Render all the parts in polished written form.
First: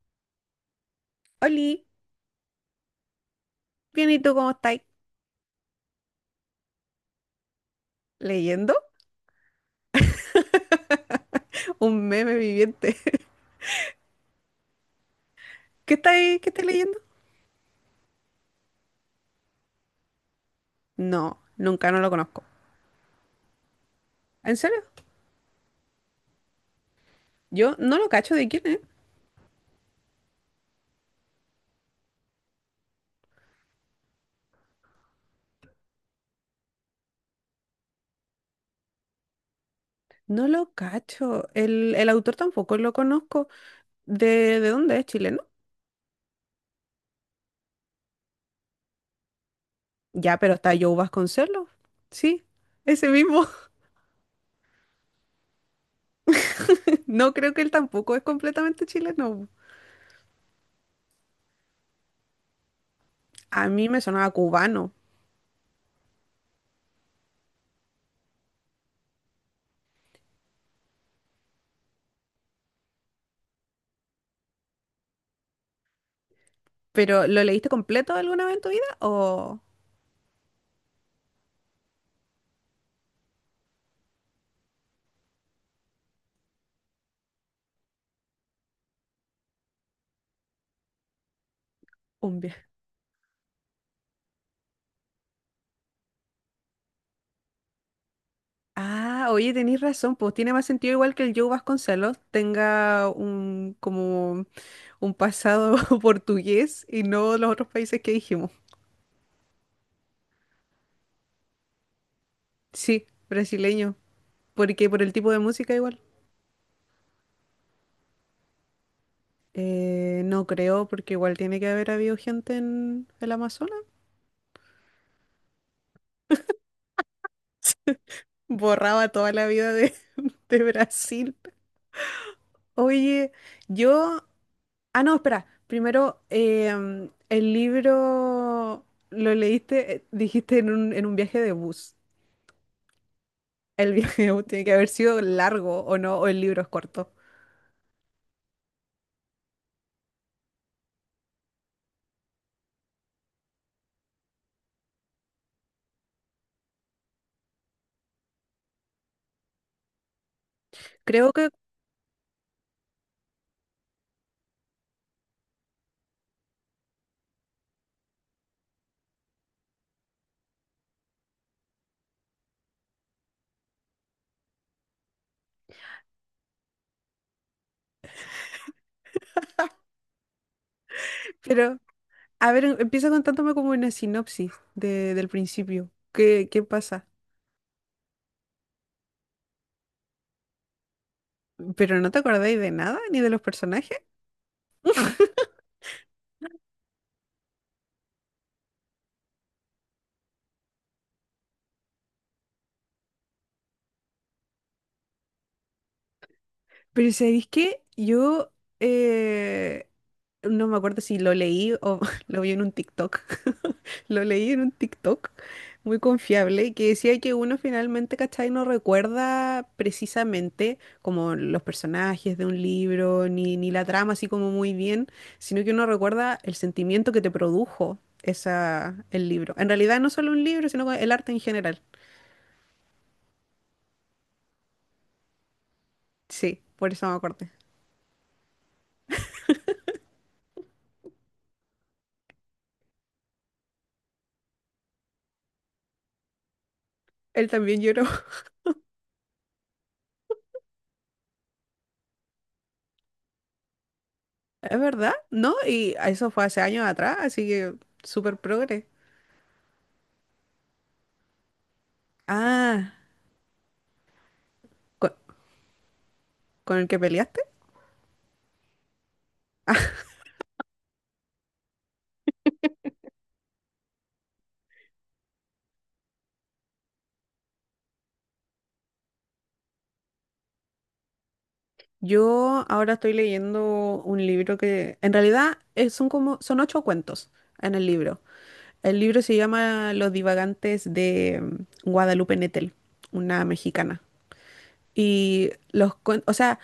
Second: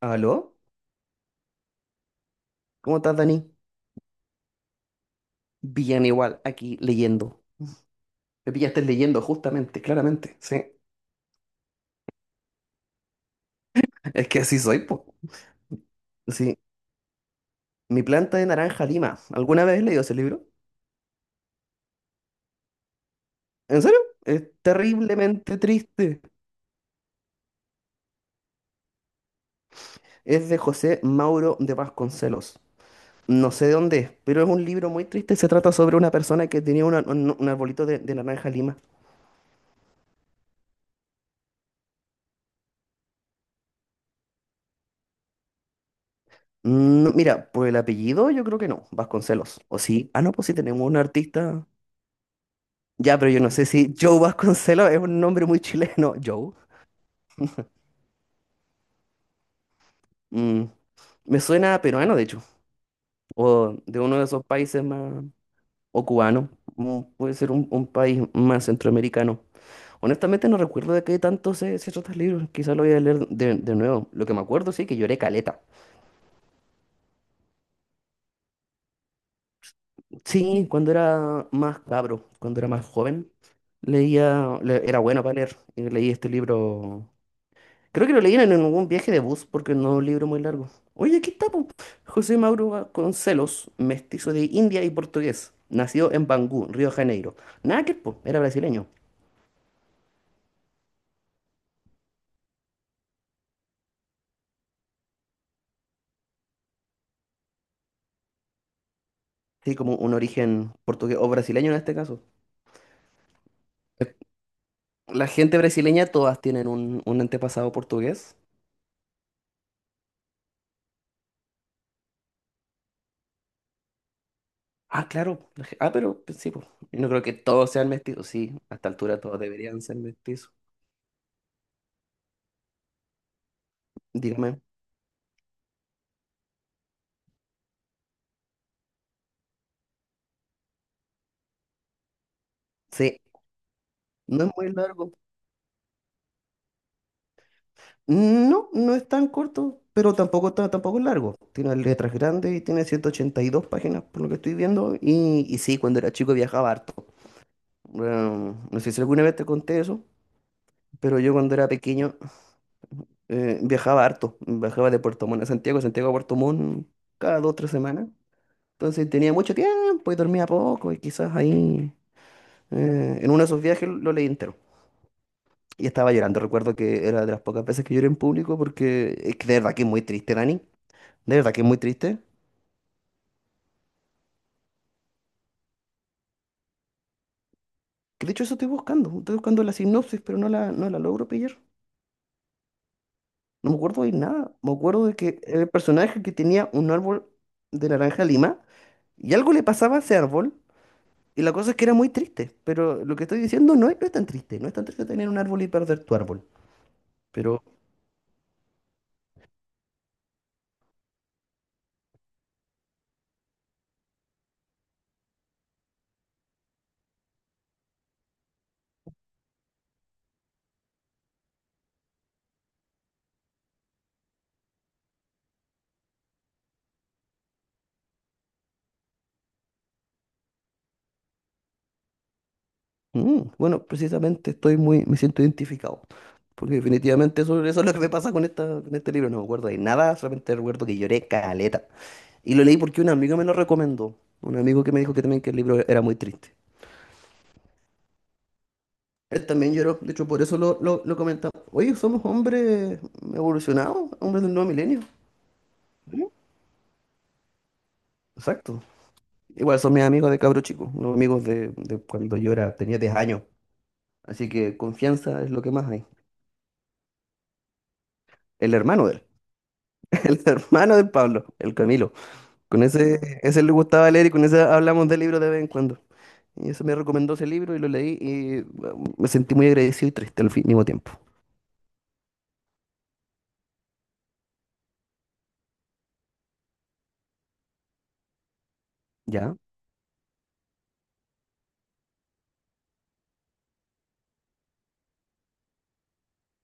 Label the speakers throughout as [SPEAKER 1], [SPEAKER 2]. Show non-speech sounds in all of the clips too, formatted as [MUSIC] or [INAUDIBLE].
[SPEAKER 1] ¿Aló?
[SPEAKER 2] Oli,
[SPEAKER 1] ¿Cómo estás, Dani?
[SPEAKER 2] bien, ¿y tú cómo estáis?
[SPEAKER 1] Bien igual, aquí leyendo. Me
[SPEAKER 2] ¿Leyendo?
[SPEAKER 1] pillaste leyendo, justamente, claramente. Sí,
[SPEAKER 2] [LAUGHS] Un meme viviente.
[SPEAKER 1] es que así soy, po.
[SPEAKER 2] [LAUGHS] ¿Qué estáis, qué
[SPEAKER 1] Sí,
[SPEAKER 2] estáis leyendo?
[SPEAKER 1] mi planta de naranja lima. ¿Alguna vez has leído ese libro?
[SPEAKER 2] No, nunca, no lo conozco.
[SPEAKER 1] ¿En serio? Es
[SPEAKER 2] ¿En serio?
[SPEAKER 1] terriblemente triste.
[SPEAKER 2] Yo no lo cacho de quién es.
[SPEAKER 1] Es de José Mauro de Vasconcelos. No sé de dónde es, pero es un libro muy triste. Se trata sobre una persona que tenía un arbolito de naranja lima.
[SPEAKER 2] No lo cacho. El autor tampoco lo conozco. ¿De dónde es? ¿Chileno?
[SPEAKER 1] Mira, por el apellido yo creo que no, Vasconcelos. ¿O sí? Ah, no,
[SPEAKER 2] Ya,
[SPEAKER 1] pues
[SPEAKER 2] pero
[SPEAKER 1] sí
[SPEAKER 2] está
[SPEAKER 1] tenemos
[SPEAKER 2] Joe
[SPEAKER 1] un artista.
[SPEAKER 2] Vasconcelos. Sí, ese
[SPEAKER 1] Ya, pero yo
[SPEAKER 2] mismo.
[SPEAKER 1] no sé si Joe Vasconcelos es un nombre muy chileno. [LAUGHS] Joe.
[SPEAKER 2] [LAUGHS] No creo que él tampoco es completamente chileno.
[SPEAKER 1] Mm, me suena a peruano, de hecho.
[SPEAKER 2] A
[SPEAKER 1] O
[SPEAKER 2] mí
[SPEAKER 1] de
[SPEAKER 2] me
[SPEAKER 1] uno de
[SPEAKER 2] sonaba
[SPEAKER 1] esos países
[SPEAKER 2] cubano.
[SPEAKER 1] más. O cubano. Puede ser un país más centroamericano. Honestamente no recuerdo de qué tanto se trata el libro. Quizá lo voy a leer de nuevo. Lo que me acuerdo, sí, que lloré caleta.
[SPEAKER 2] ¿Pero lo leíste completo alguna vez en tu vida o
[SPEAKER 1] Sí, cuando era más cabro, cuando era más joven, leía. Era bueno para leer. Y leí este libro. Creo que lo leyeron en algún viaje de bus porque no es un libro muy largo. Oye, aquí está, po. José
[SPEAKER 2] un viaje?
[SPEAKER 1] Mauro Vasconcelos, mestizo de India y portugués. Nació en Bangú, Río de Janeiro. Nada que, po, era brasileño.
[SPEAKER 2] Ah, oye, tenéis razón, pues tiene más sentido igual que el Joe Vasconcelos tenga un como un pasado [LAUGHS] portugués y no los otros países que dijimos.
[SPEAKER 1] Sí, como un origen portugués o brasileño en este caso.
[SPEAKER 2] Sí, brasileño, porque por el
[SPEAKER 1] La
[SPEAKER 2] tipo de
[SPEAKER 1] gente
[SPEAKER 2] música igual.
[SPEAKER 1] brasileña todas tienen un antepasado portugués.
[SPEAKER 2] No creo, porque igual tiene que haber habido gente en el Amazonas.
[SPEAKER 1] Ah, claro. Ah, pero pues, sí, pues. Yo no creo que todos sean mestizos. Sí, a esta
[SPEAKER 2] Borraba
[SPEAKER 1] altura
[SPEAKER 2] toda
[SPEAKER 1] todos
[SPEAKER 2] la vida
[SPEAKER 1] deberían
[SPEAKER 2] de,
[SPEAKER 1] ser
[SPEAKER 2] [LAUGHS]
[SPEAKER 1] mestizos.
[SPEAKER 2] de Brasil. Oye, yo.
[SPEAKER 1] Dígame.
[SPEAKER 2] Ah, no, espera. Primero, el libro lo leíste, dijiste en un viaje de bus.
[SPEAKER 1] Sí,
[SPEAKER 2] El viaje
[SPEAKER 1] no
[SPEAKER 2] [LAUGHS]
[SPEAKER 1] es
[SPEAKER 2] tiene que
[SPEAKER 1] muy
[SPEAKER 2] haber
[SPEAKER 1] largo.
[SPEAKER 2] sido largo o no, o el libro es corto.
[SPEAKER 1] No, no es tan corto, pero tampoco es largo. Tiene letras grandes y tiene 182 páginas, por lo que estoy viendo. Y sí, cuando era chico viajaba harto. Bueno, no sé si alguna vez te conté eso, pero
[SPEAKER 2] Creo
[SPEAKER 1] yo
[SPEAKER 2] que,
[SPEAKER 1] cuando era pequeño viajaba harto. Viajaba de Puerto Montt a Santiago, Santiago a Puerto Montt cada 2 o 3 semanas. Entonces tenía mucho tiempo y dormía poco y quizás ahí, en uno de esos viajes lo leí entero. Y estaba llorando. Recuerdo que era de las pocas veces que lloré en público porque es que de verdad que es muy triste, Dani. De verdad que es
[SPEAKER 2] pero,
[SPEAKER 1] muy triste.
[SPEAKER 2] a ver, empieza contándome como una sinopsis del principio. ¿Qué pasa?
[SPEAKER 1] Que de hecho eso estoy buscando. Estoy buscando la sinopsis, pero no la logro pillar.
[SPEAKER 2] ¿Pero no te acordáis de nada, ni de los
[SPEAKER 1] No me
[SPEAKER 2] personajes?
[SPEAKER 1] acuerdo de nada. Me acuerdo de que el personaje que tenía un árbol de naranja lima y algo le pasaba a ese árbol. Y la cosa es que era muy triste. Pero lo que estoy diciendo no es, no es tan triste. No es tan triste tener un árbol y perder tu árbol.
[SPEAKER 2] Pero ¿sabéis
[SPEAKER 1] Pero
[SPEAKER 2] qué? Yo eh, no me acuerdo si lo leí o [LAUGHS] lo vi en un TikTok. [LAUGHS] Lo leí en un TikTok muy confiable que decía que uno finalmente, ¿cachai? No recuerda precisamente como los personajes de un libro ni la trama así como muy bien, sino que uno recuerda el sentimiento que te produjo esa, el libro. En realidad no solo un libro, sino el arte en general.
[SPEAKER 1] bueno, precisamente estoy muy, me siento identificado.
[SPEAKER 2] Sí,
[SPEAKER 1] Porque
[SPEAKER 2] por eso me
[SPEAKER 1] definitivamente
[SPEAKER 2] acordé.
[SPEAKER 1] eso, eso es lo que me pasa con este libro. No me acuerdo de nada. Solamente recuerdo que lloré caleta. Y lo leí porque un amigo me lo recomendó. Un amigo que me dijo que también que el libro era muy triste.
[SPEAKER 2] Él también lloró.
[SPEAKER 1] Él también lloró, de hecho por eso lo comentamos. Oye, somos hombres evolucionados, hombres del nuevo
[SPEAKER 2] Es
[SPEAKER 1] milenio.
[SPEAKER 2] verdad, ¿no? Y
[SPEAKER 1] ¿Mm?
[SPEAKER 2] eso fue hace años atrás, así que súper
[SPEAKER 1] Exacto.
[SPEAKER 2] progre.
[SPEAKER 1] Igual son mis amigos de cabro chico, los amigos de cuando yo era,
[SPEAKER 2] Ah,
[SPEAKER 1] tenía 10 años. Así que
[SPEAKER 2] ¿con,
[SPEAKER 1] confianza es lo que más hay.
[SPEAKER 2] con el que peleaste?
[SPEAKER 1] El hermano de él, [LAUGHS] el hermano del Pablo, el Camilo. Con ese le gustaba leer y con ese hablamos del libro de vez en cuando. Y eso me recomendó ese libro y lo leí y bueno, me sentí muy agradecido y triste al mismo tiempo.
[SPEAKER 2] Yo ahora estoy leyendo un libro que en realidad son ocho cuentos en el libro. El libro se
[SPEAKER 1] ¿Ya?
[SPEAKER 2] llama Los Divagantes, de Guadalupe Nettel, una mexicana. Y los cuentos, o sea,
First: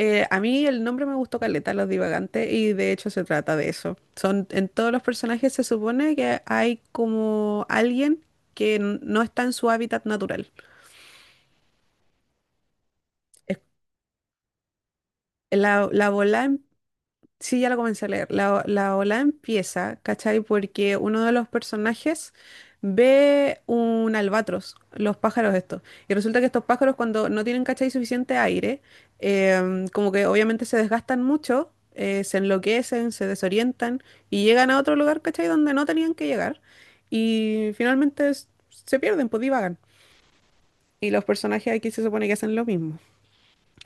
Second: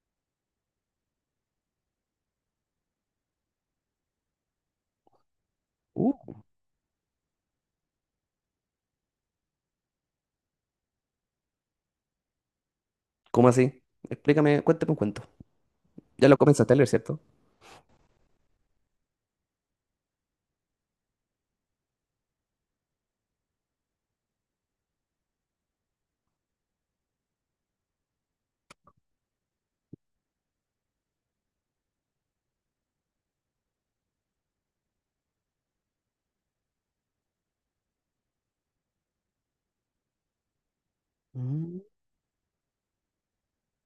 [SPEAKER 2] A mí el nombre me gustó caleta, Los Divagantes, y de hecho se trata de eso. En todos los personajes se supone que
[SPEAKER 1] Uh,
[SPEAKER 2] hay como alguien que no está en su hábitat natural.
[SPEAKER 1] ¿Cómo
[SPEAKER 2] Es-
[SPEAKER 1] así? Explícame, cuéntame un cuento.
[SPEAKER 2] La
[SPEAKER 1] Ya lo
[SPEAKER 2] bola
[SPEAKER 1] comenzaste a leer, ¿cierto?
[SPEAKER 2] Sí, ya la comencé a leer. La ola empieza, ¿cachai? Porque uno de los personajes ve un albatros, los pájaros estos. Y resulta que estos pájaros, cuando no tienen, ¿cachai? Suficiente aire, como que obviamente se desgastan mucho, se enloquecen, se desorientan y llegan a otro lugar, ¿cachai? Donde no tenían que llegar. Y finalmente se pierden, pues divagan. Y los personajes
[SPEAKER 1] Mm,
[SPEAKER 2] aquí se supone que hacen lo mismo.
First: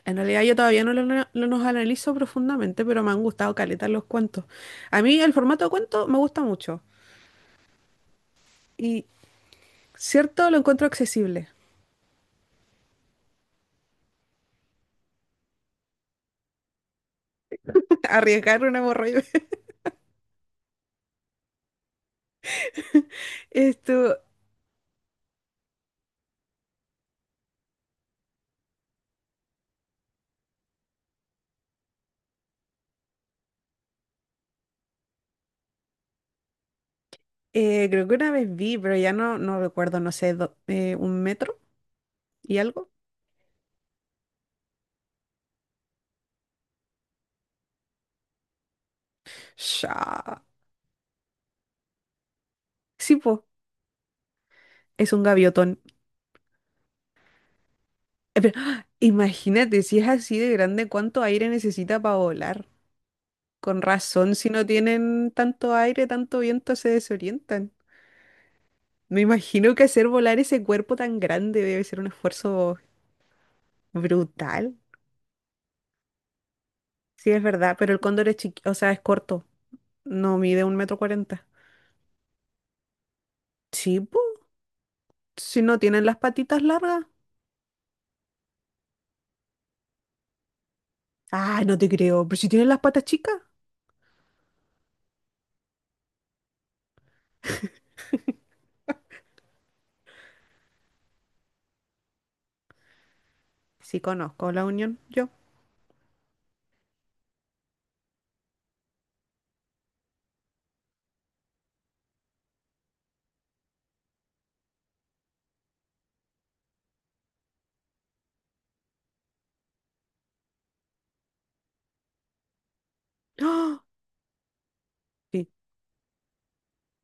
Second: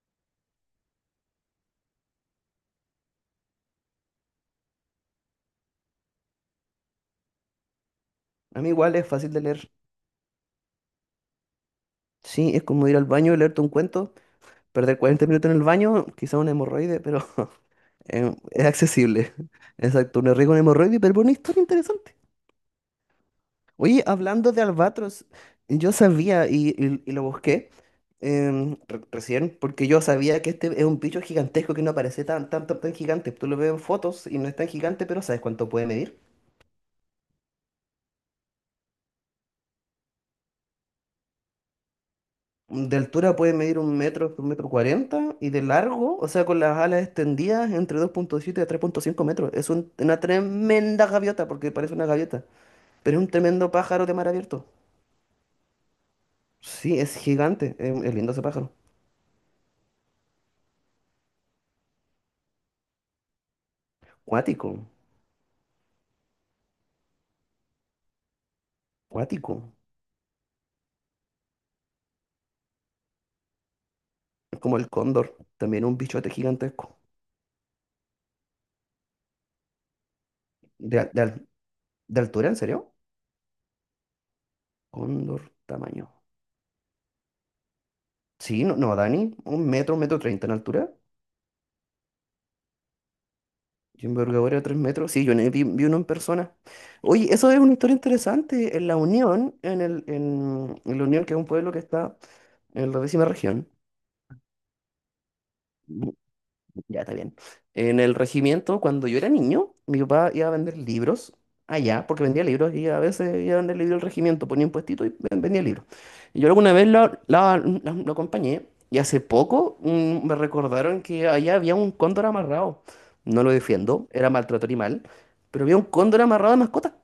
[SPEAKER 2] En realidad yo todavía no los analizo profundamente, pero me han gustado caleta los cuentos. A mí el formato de cuento me gusta mucho
[SPEAKER 1] A mí igual
[SPEAKER 2] y
[SPEAKER 1] es fácil de leer.
[SPEAKER 2] cierto, lo encuentro accesible.
[SPEAKER 1] Sí, es como ir al baño y leerte un cuento, perder 40 minutos en el baño, quizá una hemorroide, pero [LAUGHS]
[SPEAKER 2] [LAUGHS] Arriesgar
[SPEAKER 1] es
[SPEAKER 2] una hemorroide.
[SPEAKER 1] accesible.
[SPEAKER 2] [LAUGHS]
[SPEAKER 1] [LAUGHS] Exacto, un riesgo una hemorroide, pero una historia interesante. Oye,
[SPEAKER 2] Esto,
[SPEAKER 1] hablando de albatros, yo sabía y lo busqué recién, porque yo sabía que este es un bicho gigantesco que no parece tan, tan, tan, tan gigante. Tú lo ves en fotos y no es tan gigante, pero ¿sabes cuánto puede medir?
[SPEAKER 2] creo que una vez vi, pero ya no, no recuerdo, no sé, un metro y algo.
[SPEAKER 1] De altura puede medir un metro cuarenta, y de largo, o sea, con las alas extendidas, entre 2.7 a 3,5 metros. Es un- una
[SPEAKER 2] Sha.
[SPEAKER 1] tremenda gaviota, porque parece una gaviota,
[SPEAKER 2] Sí,
[SPEAKER 1] pero es un
[SPEAKER 2] po,
[SPEAKER 1] tremendo pájaro de mar abierto.
[SPEAKER 2] es un gaviotón.
[SPEAKER 1] Sí, es gigante, es lindo
[SPEAKER 2] Eh,
[SPEAKER 1] ese
[SPEAKER 2] pero, [GASPS]
[SPEAKER 1] pájaro.
[SPEAKER 2] ¡Ah! Imagínate, si es así de grande, ¿cuánto aire necesita para volar? Con razón, si no
[SPEAKER 1] Cuático,
[SPEAKER 2] tienen tanto aire, tanto viento, se desorientan. Me imagino
[SPEAKER 1] cuático.
[SPEAKER 2] que hacer volar ese cuerpo tan grande debe ser un esfuerzo brutal.
[SPEAKER 1] Es como el cóndor, también un bichote gigantesco.
[SPEAKER 2] Sí, es verdad, pero el cóndor es chiqui, o sea, es corto. No mide un metro
[SPEAKER 1] ¿De, al- de
[SPEAKER 2] cuarenta.
[SPEAKER 1] al- de altura, en serio?
[SPEAKER 2] Sí, po,
[SPEAKER 1] Cóndor,
[SPEAKER 2] si no tienen
[SPEAKER 1] tamaño.
[SPEAKER 2] las patitas largas.
[SPEAKER 1] Sí, no, no, Dani, un metro treinta en altura.
[SPEAKER 2] Ah, no te creo, pero si tienen las patas chicas.
[SPEAKER 1] ¿Y envergadura de 3 metros? Sí, yo vi uno en persona. Oye, eso es una historia interesante. En La Unión, que es un pueblo que está en la décima región,
[SPEAKER 2] Sí, conozco La Unión, yo.
[SPEAKER 1] ya está bien. En el regimiento, cuando yo era niño, mi papá iba a vender libros allá, porque vendía libros y a veces iba a vender libros al regimiento, ponía un puestito y vendía libros. Y yo alguna vez lo acompañé y hace poco me recordaron que allá había un cóndor amarrado. No lo
[SPEAKER 2] ¡Ah!
[SPEAKER 1] defiendo, era maltrato animal,
[SPEAKER 2] Sí.
[SPEAKER 1] pero había un cóndor amarrado de mascota.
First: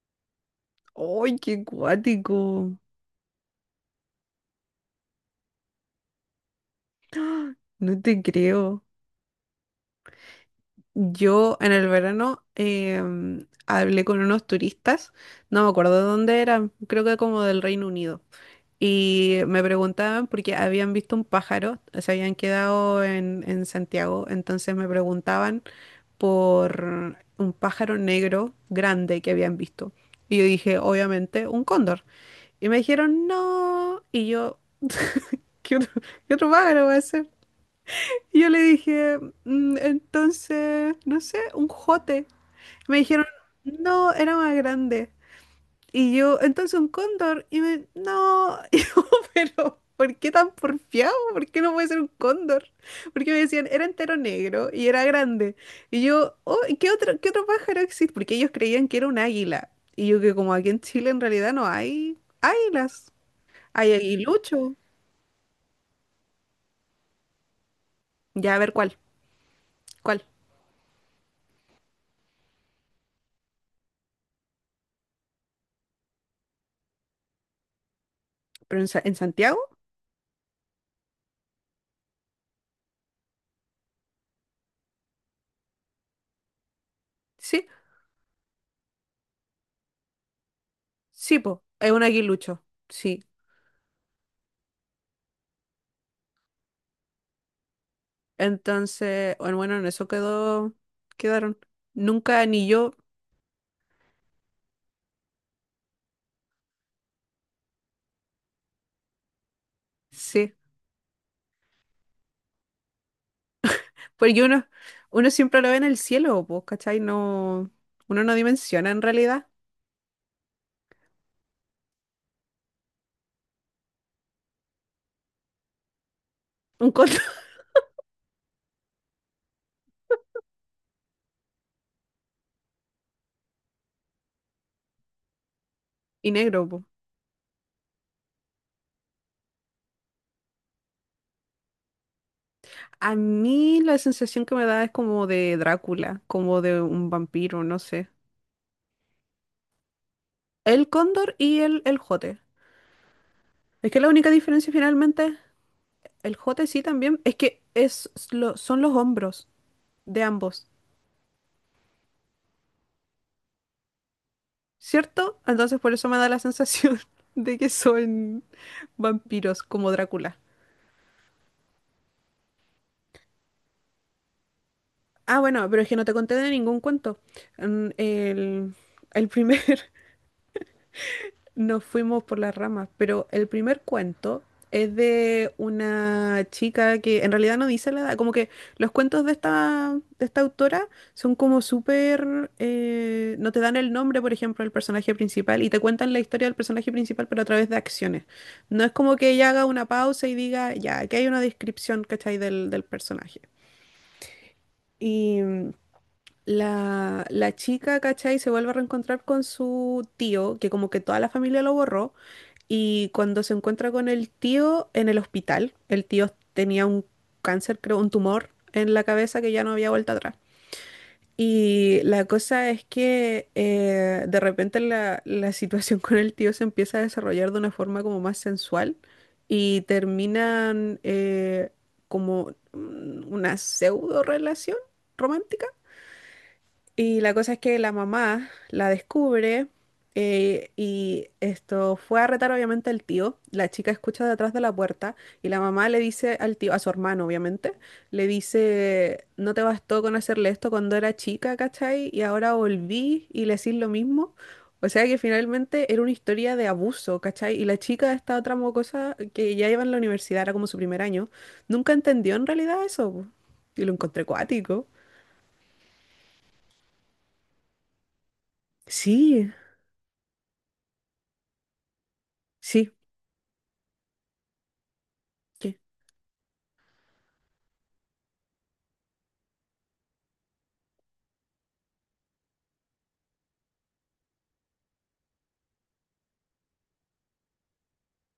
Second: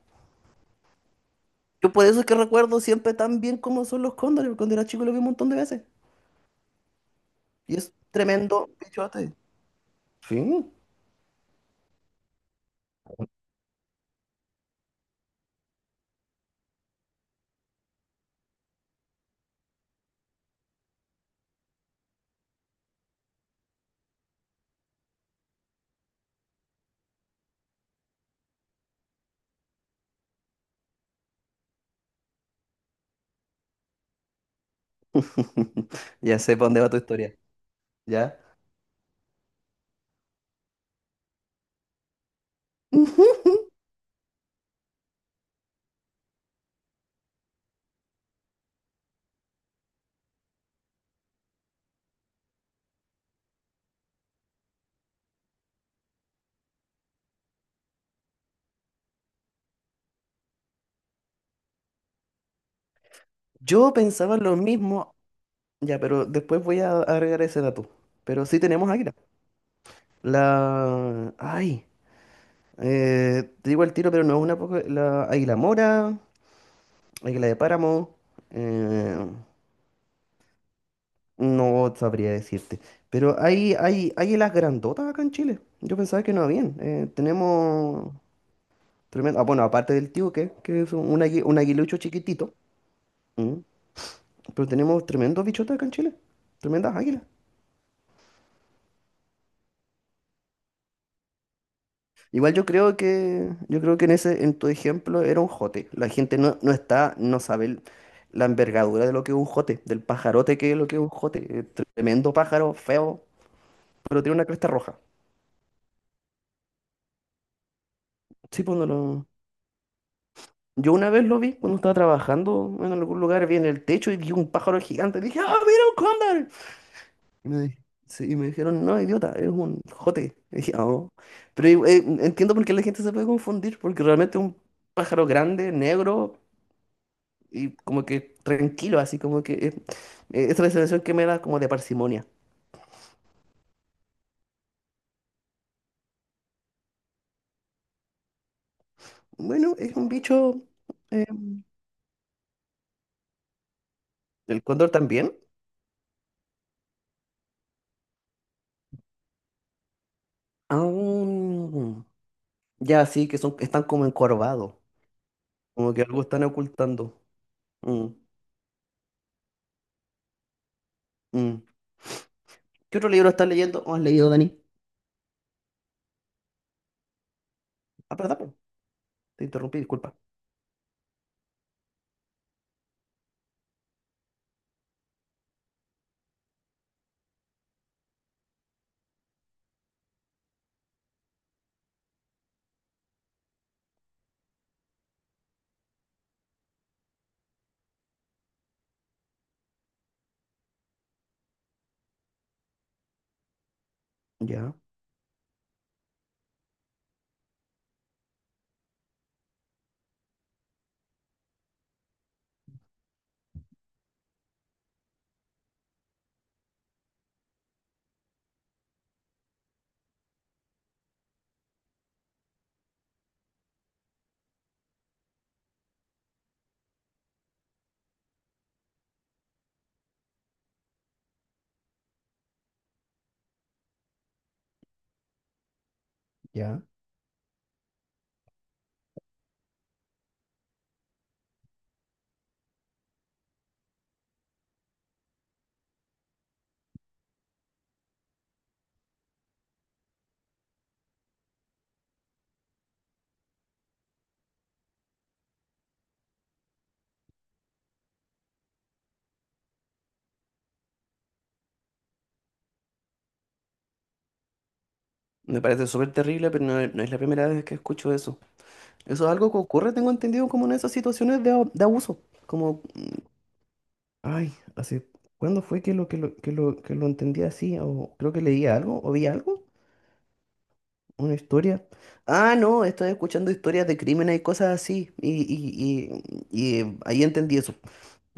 [SPEAKER 2] ¡Ay, qué
[SPEAKER 1] Yo por eso es que
[SPEAKER 2] cuático!
[SPEAKER 1] recuerdo siempre tan bien cómo son los cóndores, porque cuando era chico lo vi un montón de veces.
[SPEAKER 2] ¡Ah!
[SPEAKER 1] Y es
[SPEAKER 2] No te
[SPEAKER 1] tremendo
[SPEAKER 2] creo.
[SPEAKER 1] bichote. Sí,
[SPEAKER 2] Yo en el verano hablé con unos turistas, no me acuerdo de dónde eran, creo que como del Reino Unido. Y me preguntaban porque habían visto un pájaro, se habían quedado en Santiago, entonces me preguntaban por un pájaro negro grande que habían visto. Y yo dije, obviamente, un cóndor. Y me dijeron, no. Y yo, ¿qué otro,
[SPEAKER 1] [LAUGHS]
[SPEAKER 2] [LAUGHS] qué
[SPEAKER 1] ya
[SPEAKER 2] otro
[SPEAKER 1] sé para dónde
[SPEAKER 2] pájaro
[SPEAKER 1] va
[SPEAKER 2] va
[SPEAKER 1] tu
[SPEAKER 2] a ser?
[SPEAKER 1] historia. ¿Ya?
[SPEAKER 2] Y yo le dije: "Entonces, no sé, un jote". Me
[SPEAKER 1] Ujú.
[SPEAKER 2] dijeron, no, era más grande. Y yo, entonces un cóndor, y me, no, [LAUGHS] y yo, pero ¿por qué tan porfiado? ¿Por qué no puede ser un cóndor? Porque me decían, era entero negro y era grande. Y yo, oh, ¿y qué otro, qué otro pájaro existe? Porque ellos creían que era un águila. Y yo, que como aquí en Chile en realidad no hay águilas, hay
[SPEAKER 1] Yo pensaba lo
[SPEAKER 2] aguilucho.
[SPEAKER 1] mismo, ya, pero después voy a agregar ese dato. Pero
[SPEAKER 2] Ya, a
[SPEAKER 1] sí
[SPEAKER 2] ver
[SPEAKER 1] tenemos
[SPEAKER 2] cuál,
[SPEAKER 1] águila.
[SPEAKER 2] cuál.
[SPEAKER 1] La. Ay, te digo el tiro, pero no es una poco. La águila mora, águila de páramo,
[SPEAKER 2] ¿Pero en
[SPEAKER 1] eh,
[SPEAKER 2] Santiago?
[SPEAKER 1] no sabría decirte. Pero hay águilas grandotas acá en Chile. Yo pensaba que no habían.
[SPEAKER 2] Sí,
[SPEAKER 1] Tenemos. Tremendo. Ah, bueno, aparte del tíuque, que es un, un
[SPEAKER 2] sí,
[SPEAKER 1] agui- un
[SPEAKER 2] po, es
[SPEAKER 1] aguilucho
[SPEAKER 2] un
[SPEAKER 1] chiquitito.
[SPEAKER 2] aguilucho, sí.
[SPEAKER 1] ¿M? Pero tenemos tremendos bichotes acá en Chile. Tremendas águilas.
[SPEAKER 2] Entonces, bueno, bueno, en eso quedó, quedaron. Nunca
[SPEAKER 1] Igual
[SPEAKER 2] ni yo,
[SPEAKER 1] yo creo que en ese, en tu ejemplo era un jote. La gente no está, no sabe la envergadura de lo que es un jote, del
[SPEAKER 2] sí.
[SPEAKER 1] pajarote que es lo que es un jote. Tremendo pájaro, feo, pero tiene
[SPEAKER 2] Porque
[SPEAKER 1] una
[SPEAKER 2] uno,
[SPEAKER 1] cresta roja.
[SPEAKER 2] uno siempre lo ve en el cielo, pues, ¿cachai? No, uno no
[SPEAKER 1] Sí, pues no
[SPEAKER 2] dimensiona en
[SPEAKER 1] lo.
[SPEAKER 2] realidad
[SPEAKER 1] Yo una vez lo vi cuando estaba trabajando en algún lugar, vi en el techo y vi un pájaro gigante. Dije, ¡ah, mira un cóndor!
[SPEAKER 2] un color [LAUGHS]
[SPEAKER 1] Y me, di- sí, y me dijeron, no, idiota, es un jote. Y dije, "Ah, oh". Pero entiendo por qué la gente se puede confundir, porque realmente un pájaro grande,
[SPEAKER 2] y
[SPEAKER 1] negro.
[SPEAKER 2] negro, pues.
[SPEAKER 1] Y como que tranquilo, así como que esa es la sensación que me da como de parsimonia.
[SPEAKER 2] A mí la sensación que me da es como de Drácula, como de un vampiro, no sé.
[SPEAKER 1] Bueno, es un bicho,
[SPEAKER 2] El
[SPEAKER 1] eh,
[SPEAKER 2] cóndor y el jote. Es que la única
[SPEAKER 1] el
[SPEAKER 2] diferencia
[SPEAKER 1] cóndor también.
[SPEAKER 2] finalmente, el jote sí también, es que son los hombros de ambos,
[SPEAKER 1] Aún ya sí, que son, están como encorvados,
[SPEAKER 2] ¿cierto? Entonces por
[SPEAKER 1] como que
[SPEAKER 2] eso me
[SPEAKER 1] algo
[SPEAKER 2] da la
[SPEAKER 1] están
[SPEAKER 2] sensación
[SPEAKER 1] ocultando.
[SPEAKER 2] [LAUGHS] de que
[SPEAKER 1] Mm,
[SPEAKER 2] son vampiros como Drácula.
[SPEAKER 1] mm. ¿Qué otro libro estás leyendo o has leído, Dani?
[SPEAKER 2] Ah, bueno, pero es que no te conté de ningún cuento. Mm,
[SPEAKER 1] Ah, perdón, po,
[SPEAKER 2] El, el
[SPEAKER 1] te
[SPEAKER 2] primer,
[SPEAKER 1] interrumpí,
[SPEAKER 2] [LAUGHS]
[SPEAKER 1] disculpa.
[SPEAKER 2] Nos fuimos por las ramas, pero el primer cuento es de una chica que en realidad no dice la edad, como que los cuentos de esta, autora son como súper, no te dan el nombre, por ejemplo, del personaje principal y te cuentan la historia del personaje principal, pero a través de acciones. No es como que ella haga una pausa y diga, ya, aquí hay una descripción, ¿cachai? Del personaje.
[SPEAKER 1] Ya,
[SPEAKER 2] Y la chica, ¿cachai? Se vuelve a reencontrar con su tío, que como que toda la familia lo borró, y cuando se encuentra con el tío en el hospital, el tío tenía un cáncer, creo, un tumor en la cabeza que ya no había vuelta atrás. Y la cosa es que de repente la situación [LAUGHS] con el tío se empieza a desarrollar de una forma como más sensual y terminan como una pseudo relación romántica.
[SPEAKER 1] ya.
[SPEAKER 2] Y la cosa es que la mamá la descubre, y esto fue a retar obviamente al tío. La chica escucha detrás de la puerta y la mamá le dice al tío, a su hermano obviamente, le dice, no te bastó con hacerle esto cuando era chica, ¿cachai? Y ahora volví y le decís lo mismo. O sea que finalmente era una historia de abuso, ¿cachai? Y la chica, esta otra mocosa que ya iba en la universidad, era como su primer año, nunca entendió en realidad eso, po. Y lo encontré cuático.
[SPEAKER 1] Me parece súper terrible, pero no, no es la primera vez que escucho eso. Eso es
[SPEAKER 2] Sí,
[SPEAKER 1] algo que ocurre, tengo entendido, como en esas situaciones de abuso, como
[SPEAKER 2] sí.
[SPEAKER 1] Ay, ¿hace cuándo
[SPEAKER 2] ¿Qué?
[SPEAKER 1] fue que lo entendí así? O creo que leí algo, o vi algo, una historia. Ah, no, estoy escuchando historias de crímenes y cosas así. Y ahí entendí eso.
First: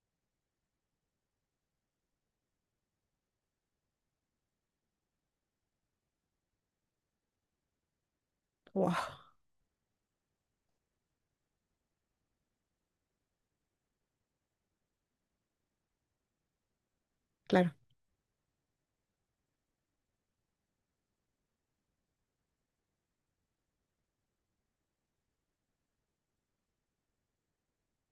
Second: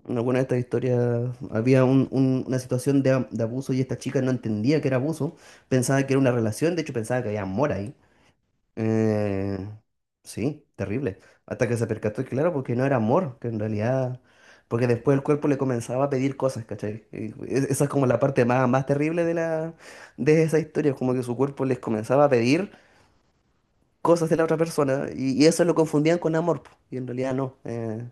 [SPEAKER 1] En alguna de estas historias había una situación de abuso y esta chica no entendía que era abuso. Pensaba que era una relación, de hecho pensaba que había amor ahí.
[SPEAKER 2] Wow,
[SPEAKER 1] Eh, sí, terrible. Hasta que se percató, que, claro, porque no era amor, que en realidad, porque después el cuerpo le comenzaba a pedir cosas, ¿cachai? Y
[SPEAKER 2] claro.
[SPEAKER 1] esa es como la parte más, más terrible de la, de esa historia, como que su cuerpo les comenzaba a pedir cosas de la otra persona y eso lo confundían con amor, po, y en realidad no. Eh,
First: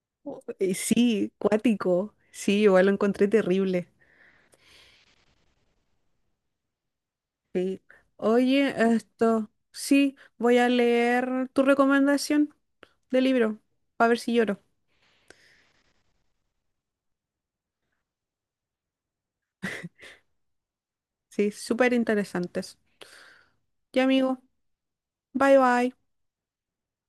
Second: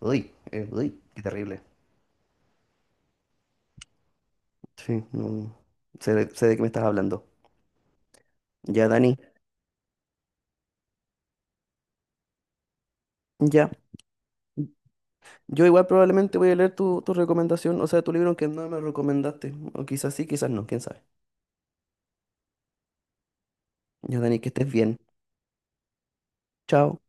[SPEAKER 1] uy,
[SPEAKER 2] Oh, eh,
[SPEAKER 1] Uy, qué
[SPEAKER 2] Sí,
[SPEAKER 1] terrible.
[SPEAKER 2] cuático. Sí, igual lo encontré terrible.
[SPEAKER 1] Sí, no, sé de qué me estás hablando.
[SPEAKER 2] Sí. Oye,
[SPEAKER 1] Ya, Dani,
[SPEAKER 2] esto, sí, voy a leer tu recomendación de libro,
[SPEAKER 1] ya.
[SPEAKER 2] para ver si lloro.
[SPEAKER 1] Yo igual probablemente voy a leer tu, tu recomendación, o sea, tu libro que no me recomendaste. O quizás sí, quizás no, quién sabe.
[SPEAKER 2] Sí, súper interesantes. Ya,
[SPEAKER 1] Ya,
[SPEAKER 2] amigo,
[SPEAKER 1] Dani, que estés bien.
[SPEAKER 2] bye bye.
[SPEAKER 1] Chao.